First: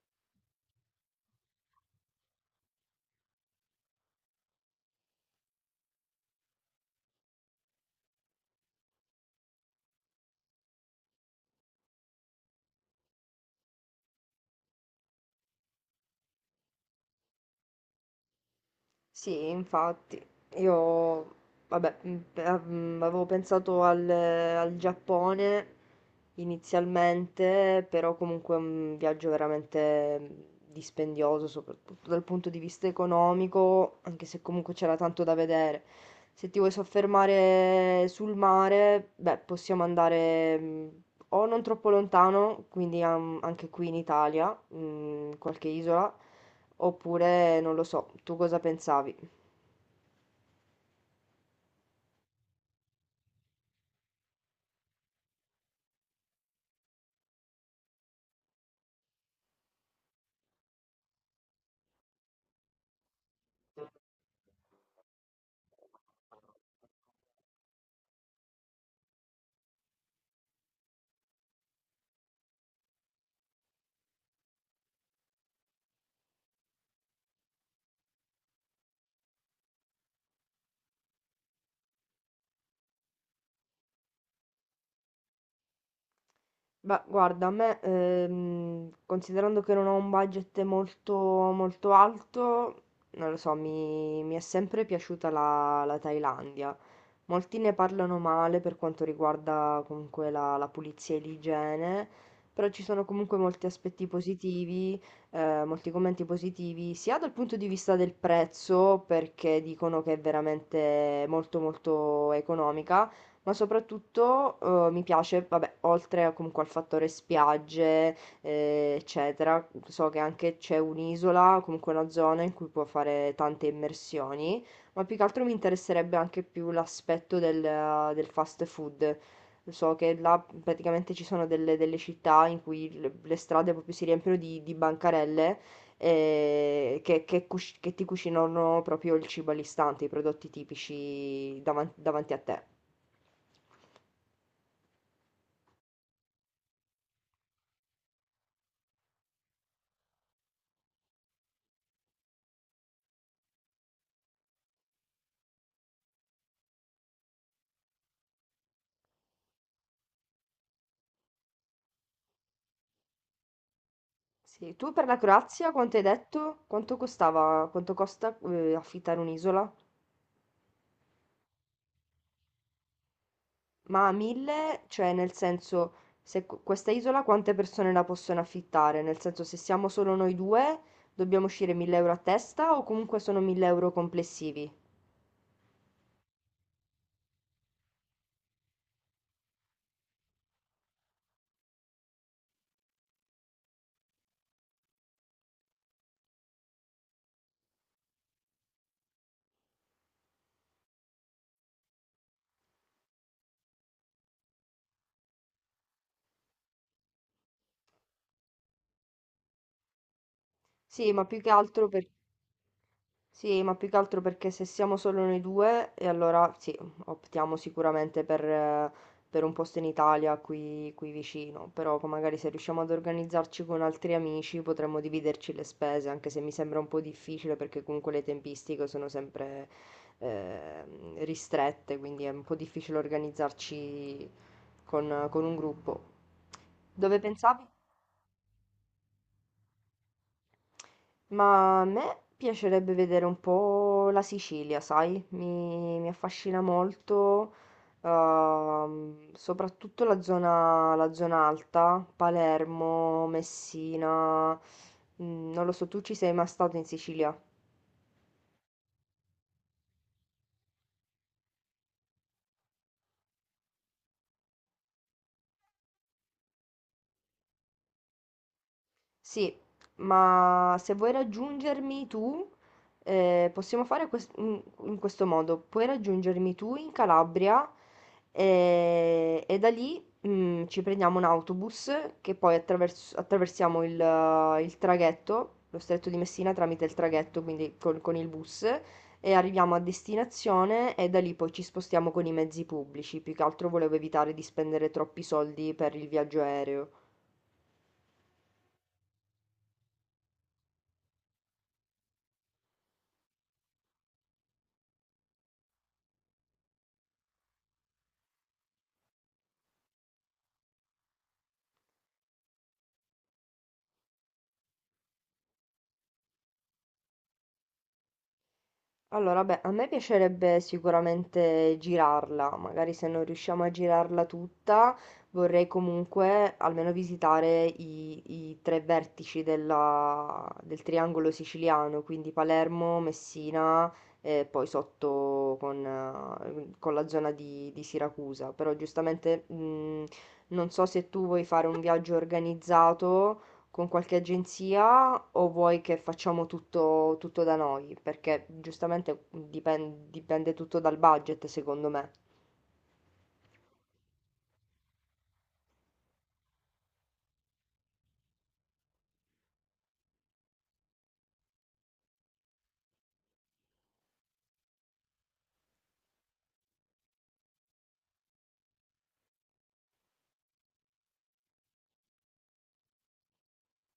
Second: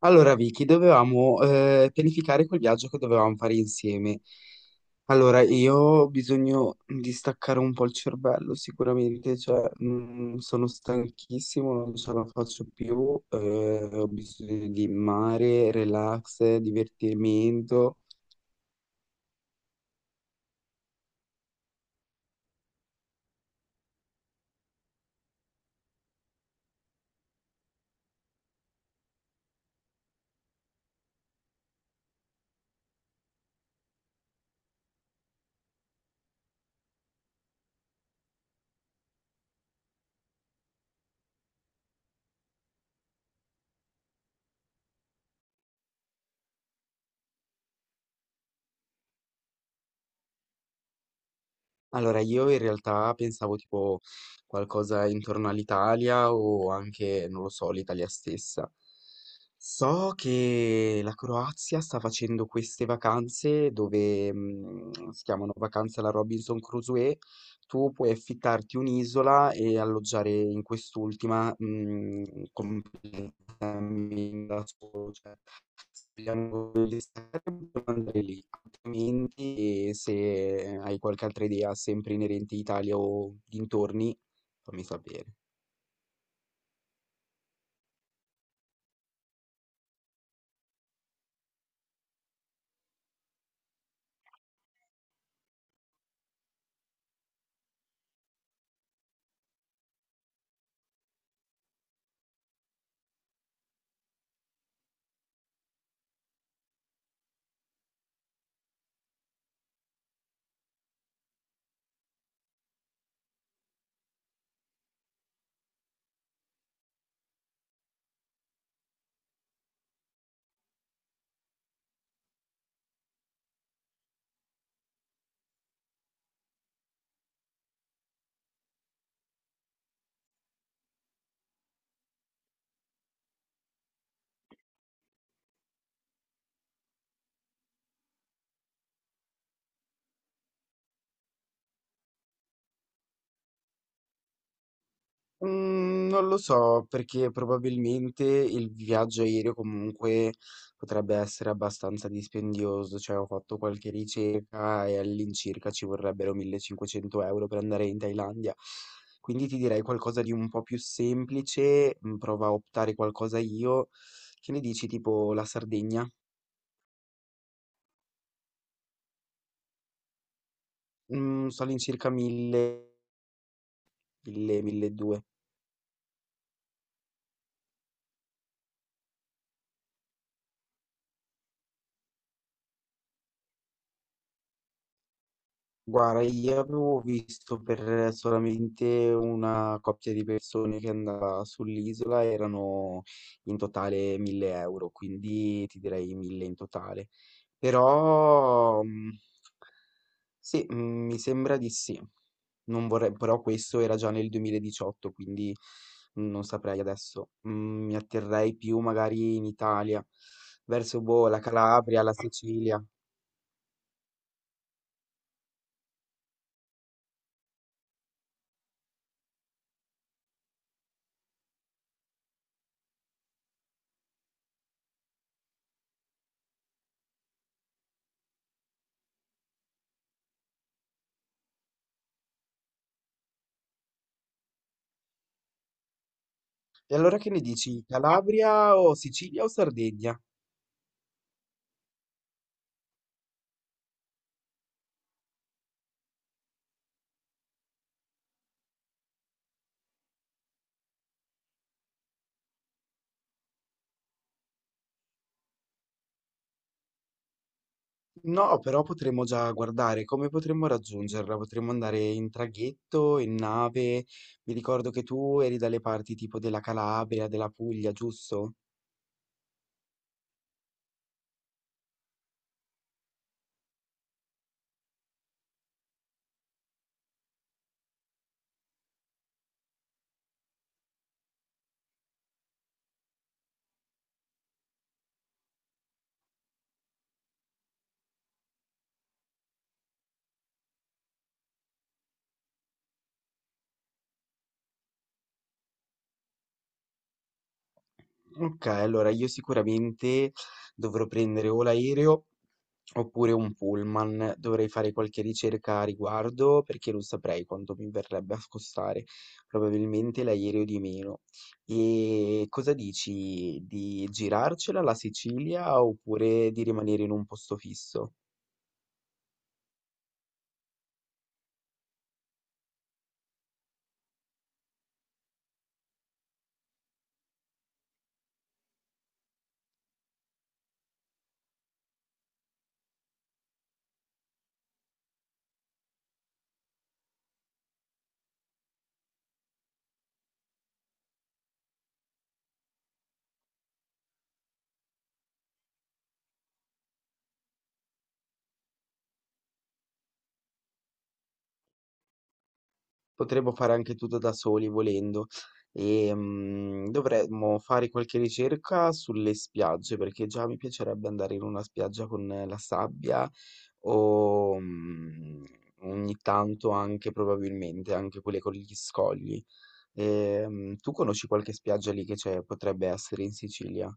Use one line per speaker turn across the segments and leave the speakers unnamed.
Allora, Vicky, dovevamo pianificare quel viaggio che dovevamo fare insieme. Allora, io ho bisogno di staccare un po' il cervello, sicuramente, cioè, sono stanchissimo, non ce la faccio più, ho bisogno di mare, relax, divertimento.
Sì, infatti, io, vabbè, avevo pensato al Giappone inizialmente, però comunque è un viaggio veramente dispendioso, soprattutto dal punto di vista economico, anche se comunque c'era tanto da vedere. Se ti vuoi soffermare sul mare, beh, possiamo andare o non troppo lontano, quindi anche qui in Italia, qualche isola. Oppure non lo so, tu cosa pensavi?
Allora, io in realtà pensavo tipo qualcosa intorno all'Italia o anche, non lo so, l'Italia stessa. So che la Croazia sta facendo queste vacanze dove si chiamano vacanze alla Robinson Crusoe. Tu puoi affittarti un'isola e alloggiare in quest'ultima completamente cammini da solo, cioè spieghiamo gli schermi, andare lì, altrimenti se hai qualche altra idea sempre inerente a Italia o dintorni, fammi sapere.
Beh, guarda, a me, considerando che non ho un budget molto, molto alto, non lo so, mi è sempre piaciuta la Thailandia. Molti ne parlano male per quanto riguarda comunque la pulizia e l'igiene, però ci sono comunque molti aspetti positivi, molti commenti positivi, sia dal punto di vista del prezzo, perché dicono che è veramente molto molto economica, ma soprattutto, mi piace, vabbè, oltre a comunque al fattore spiagge, eccetera, so che anche c'è un'isola, comunque una zona in cui può fare tante immersioni, ma più che altro mi interesserebbe anche più l'aspetto del fast food. So che là praticamente ci sono delle città in cui il le strade proprio si riempiono di bancarelle, che ti cucinano proprio il cibo all'istante, i prodotti tipici davanti a te.
Non lo so, perché probabilmente il viaggio aereo comunque potrebbe essere abbastanza dispendioso, cioè ho fatto qualche ricerca e all'incirca ci vorrebbero 1500 euro per andare in Thailandia. Quindi ti direi qualcosa di un po' più semplice, prova a optare qualcosa io. Che ne
Sì,
dici
tu per la
tipo la
Croazia quanto hai
Sardegna?
detto? Quanto costava, quanto costa affittare un'isola?
Sto all'incirca 1000,
Ma a
1000,
mille, cioè
1200.
nel senso, se questa isola quante persone la possono affittare? Nel senso, se siamo solo noi due, dobbiamo uscire 1000 euro a testa o comunque sono 1000 euro complessivi?
Guarda, io avevo visto per solamente una coppia di persone che andava sull'isola, erano in totale 1000 euro, quindi ti direi 1000 in totale. Però sì, mi sembra di sì. Non vorrei, però questo era già nel 2018, quindi non saprei adesso. Mi atterrei più magari in Italia, verso
Sì, ma
boh, la
più che altro
Calabria,
per
la Sicilia.
Sì, ma più che altro perché se siamo solo noi due, e allora sì, optiamo sicuramente per un posto in Italia qui vicino, però poi magari se riusciamo ad organizzarci con altri amici potremmo dividerci le spese, anche se mi sembra un po' difficile perché comunque le tempistiche sono sempre eh, ristrette, quindi è un po' difficile organizzarci con un gruppo.
E
Dove
allora che ne
pensavi?
dici? Calabria o Sicilia o Sardegna?
Ma a me piacerebbe vedere un po' la Sicilia, sai? Mi affascina molto, soprattutto la zona alta, Palermo, Messina. Non lo so, tu ci sei mai stato in Sicilia?
No, però potremmo già guardare come potremmo raggiungerla. Potremmo andare in traghetto, in nave. Mi ricordo che tu eri dalle parti tipo della Calabria, della Puglia, giusto?
Sì, ma se vuoi raggiungermi tu, possiamo fare in questo modo. Puoi raggiungermi tu in Calabria e da lì ci prendiamo un autobus che poi attraversiamo il traghetto, lo stretto di Messina tramite il traghetto, quindi con il bus, e arriviamo a destinazione e da lì poi ci spostiamo con i mezzi pubblici. Più che altro volevo evitare di spendere troppi soldi per il viaggio aereo.
Ok, allora io sicuramente dovrò prendere o l'aereo oppure un pullman, dovrei fare qualche ricerca a riguardo perché non saprei quanto mi verrebbe a costare, probabilmente l'aereo di meno. E cosa dici di girarcela la Sicilia oppure di rimanere in un posto fisso?
Allora, beh, a me piacerebbe sicuramente girarla, magari se non riusciamo a girarla tutta, vorrei comunque almeno visitare i tre vertici della- del triangolo siciliano, quindi Palermo, Messina e poi sotto con la zona di Siracusa. Però giustamente non so se tu vuoi fare un viaggio organizzato con qualche agenzia o vuoi che facciamo tutto, tutto da noi? Perché giustamente dipende tutto dal budget, secondo me.
Potremmo fare anche tutto da soli volendo. Dovremmo fare qualche ricerca sulle spiagge, perché già mi piacerebbe andare in una spiaggia con la sabbia o ogni tanto anche probabilmente anche quelle con gli scogli. Tu conosci qualche spiaggia lì che c'è, potrebbe essere in Sicilia?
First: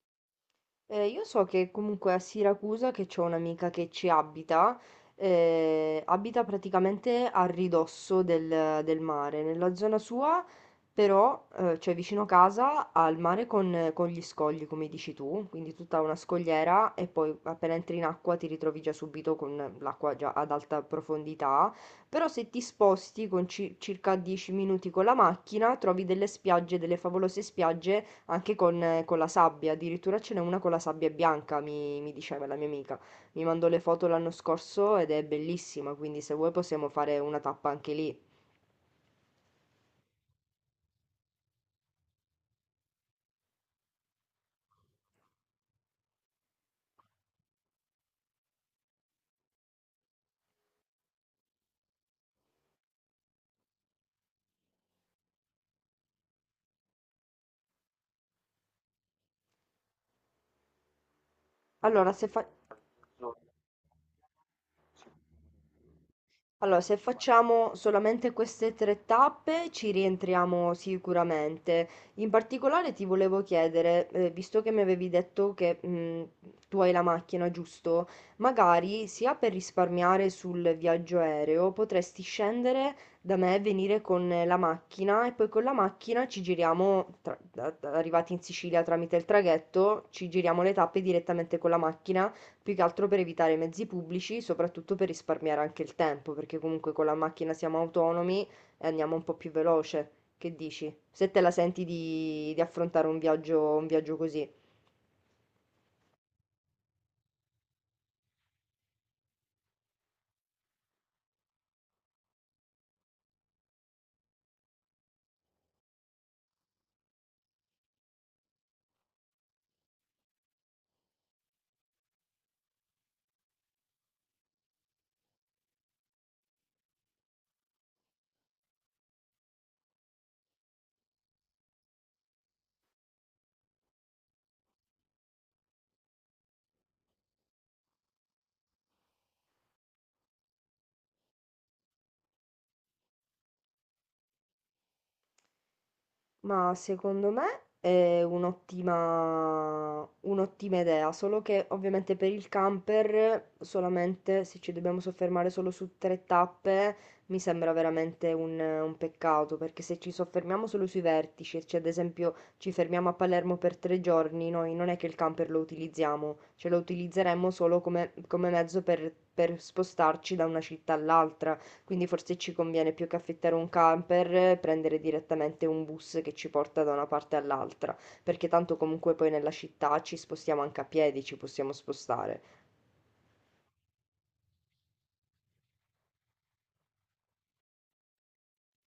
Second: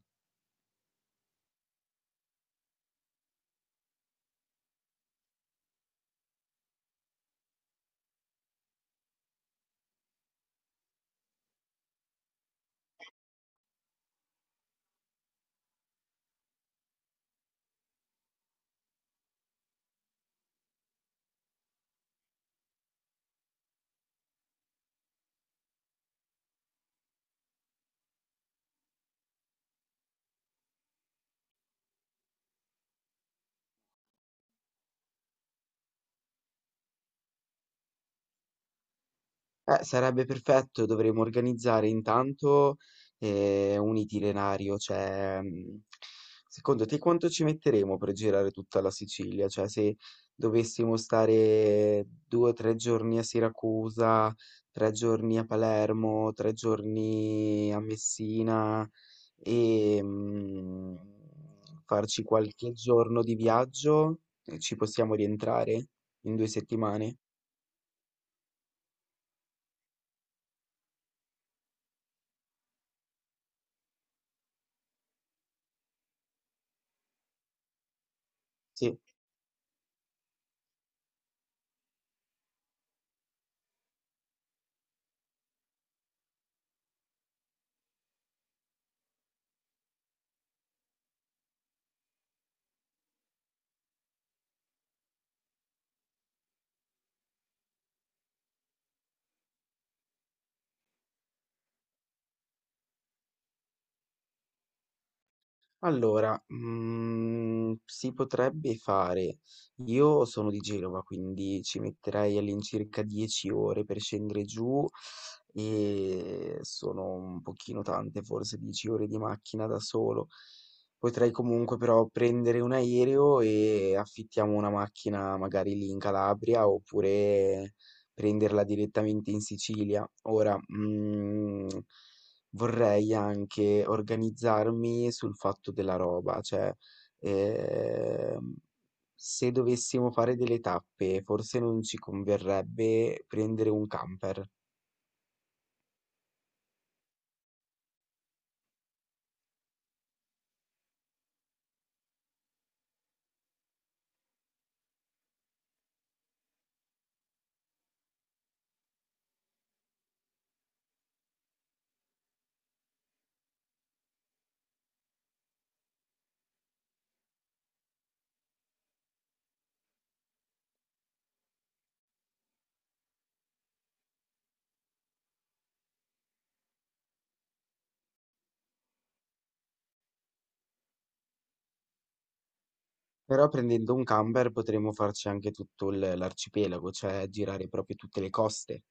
Io so che comunque a Siracusa, che c'ho un'amica che ci abita, abita praticamente a ridosso del mare, nella zona sua, però, cioè vicino casa, al mare con gli scogli, come dici tu, quindi tutta una scogliera e poi appena entri in acqua ti ritrovi già subito con l'acqua già ad alta profondità, però se ti sposti con circa 10 minuti con la macchina, trovi delle spiagge, delle favolose spiagge anche con la sabbia, addirittura ce n'è una con la sabbia bianca, mi diceva la mia amica. Mi mandò le foto l'anno scorso ed è bellissima, quindi se vuoi possiamo fare una tappa anche lì.
Sarebbe perfetto, dovremmo organizzare intanto un itinerario, cioè secondo te quanto ci metteremo per girare tutta la Sicilia? Cioè se dovessimo stare due o tre giorni a Siracusa, tre giorni a Palermo, tre giorni a Messina e
Allora,
farci
se fa-
qualche giorno di viaggio, ci possiamo rientrare in due
Allora, se
settimane?
facciamo solamente queste tre tappe ci rientriamo sicuramente. In particolare ti volevo chiedere, visto che mi avevi detto che tu hai la macchina, giusto?
Sì.
Magari sia per risparmiare sul viaggio aereo, potresti scendere da me, e venire con la macchina e poi con la macchina ci giriamo, arrivati in Sicilia tramite il traghetto, ci giriamo le tappe direttamente con la macchina, più che altro per evitare i mezzi pubblici, soprattutto per risparmiare anche il tempo, perché comunque con la macchina siamo autonomi e andiamo un po' più veloce. Che dici? Se te la senti di affrontare un viaggio così.
Allora, mhmm, si potrebbe fare. Io sono di Genova, quindi ci metterei all'incirca 10 ore per scendere giù e sono un pochino tante, forse 10 ore di macchina da solo. Potrei comunque però prendere un aereo e affittiamo una macchina magari lì in Calabria oppure prenderla direttamente in Sicilia. Ora, mhmm vorrei anche organizzarmi sul fatto della roba, cioè ehm, se dovessimo fare delle tappe, forse non ci converrebbe prendere un camper.
Ma secondo me è un'ottima idea, solo che ovviamente per il camper solamente se ci dobbiamo soffermare solo su tre tappe mi sembra veramente un peccato, perché se ci soffermiamo solo sui vertici, cioè ad esempio ci fermiamo a Palermo per 3 giorni, noi non è che il camper lo utilizziamo, cioè lo utilizzeremmo solo come mezzo per spostarci da una città all'altra, quindi forse ci conviene più che affittare un camper, prendere direttamente un bus che ci porta da una parte all'altra, perché tanto comunque poi nella città ci spostiamo anche a piedi, ci possiamo spostare.
Però prendendo un camper potremmo farci anche tutto l'arcipelago, cioè girare proprio tutte le coste.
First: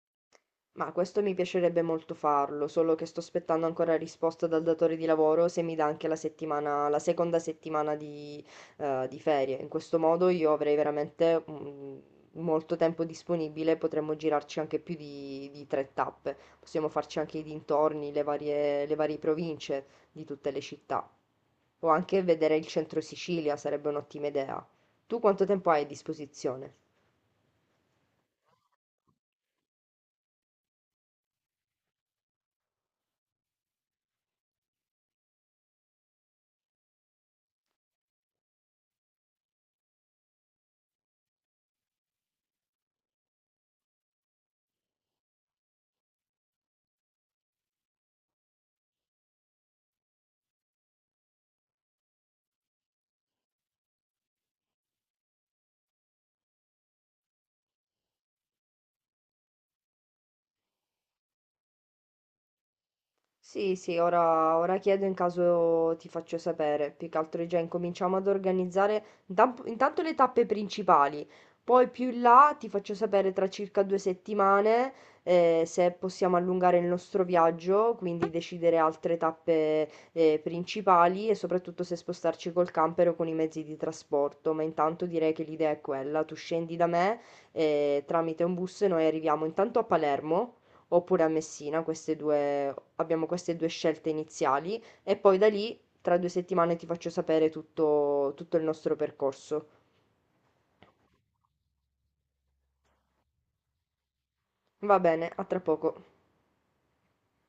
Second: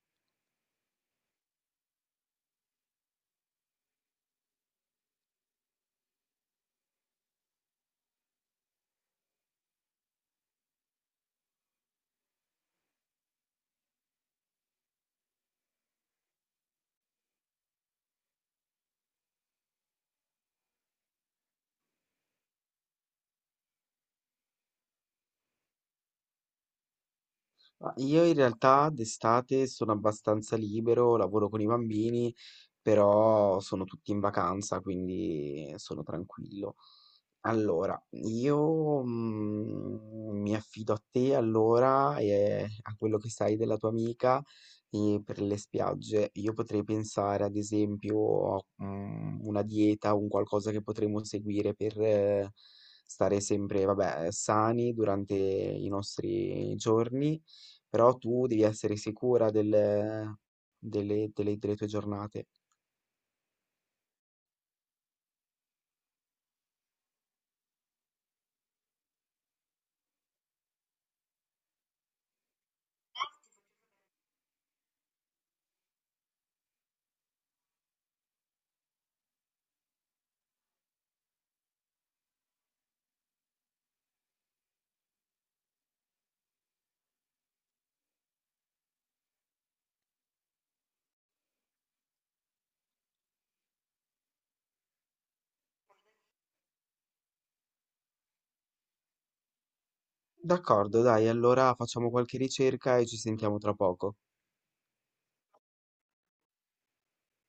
Ma questo mi piacerebbe molto farlo, solo che sto aspettando ancora risposta dal datore di lavoro se mi dà anche la settimana, la seconda settimana di ferie. In questo modo io avrei veramente molto tempo disponibile, potremmo girarci anche più di tre tappe. Possiamo farci anche i dintorni, le varie province di tutte le città. O anche vedere il centro Sicilia sarebbe un'ottima idea. Tu quanto tempo hai a disposizione?
Ma io in realtà d'estate sono abbastanza libero, lavoro con i bambini, però sono tutti in vacanza, quindi sono tranquillo. Allora, io mi affido a te allora e a quello che sai della tua amica e per le spiagge. Io potrei pensare ad esempio a una dieta, un qualcosa che potremmo seguire per stare sempre, vabbè, sani durante i nostri giorni però tu devi essere sicura delle tue giornate.
Sì, sì, ora chiedo in caso ti faccio sapere. Più che altro già incominciamo ad organizzare intanto le tappe principali. Poi più in là ti faccio sapere tra circa 2 settimane se possiamo allungare il nostro viaggio, quindi decidere altre tappe principali e soprattutto se spostarci col camper o con i mezzi di trasporto. Ma intanto direi che l'idea è quella. Tu scendi da me tramite un bus e noi arriviamo intanto a Palermo oppure a Messina, queste due, abbiamo queste due scelte iniziali e poi da lì tra 2 settimane ti faccio sapere tutto, tutto il nostro percorso.
D'accordo, dai, allora facciamo qualche ricerca e ci sentiamo tra poco.
Va bene, a tra poco.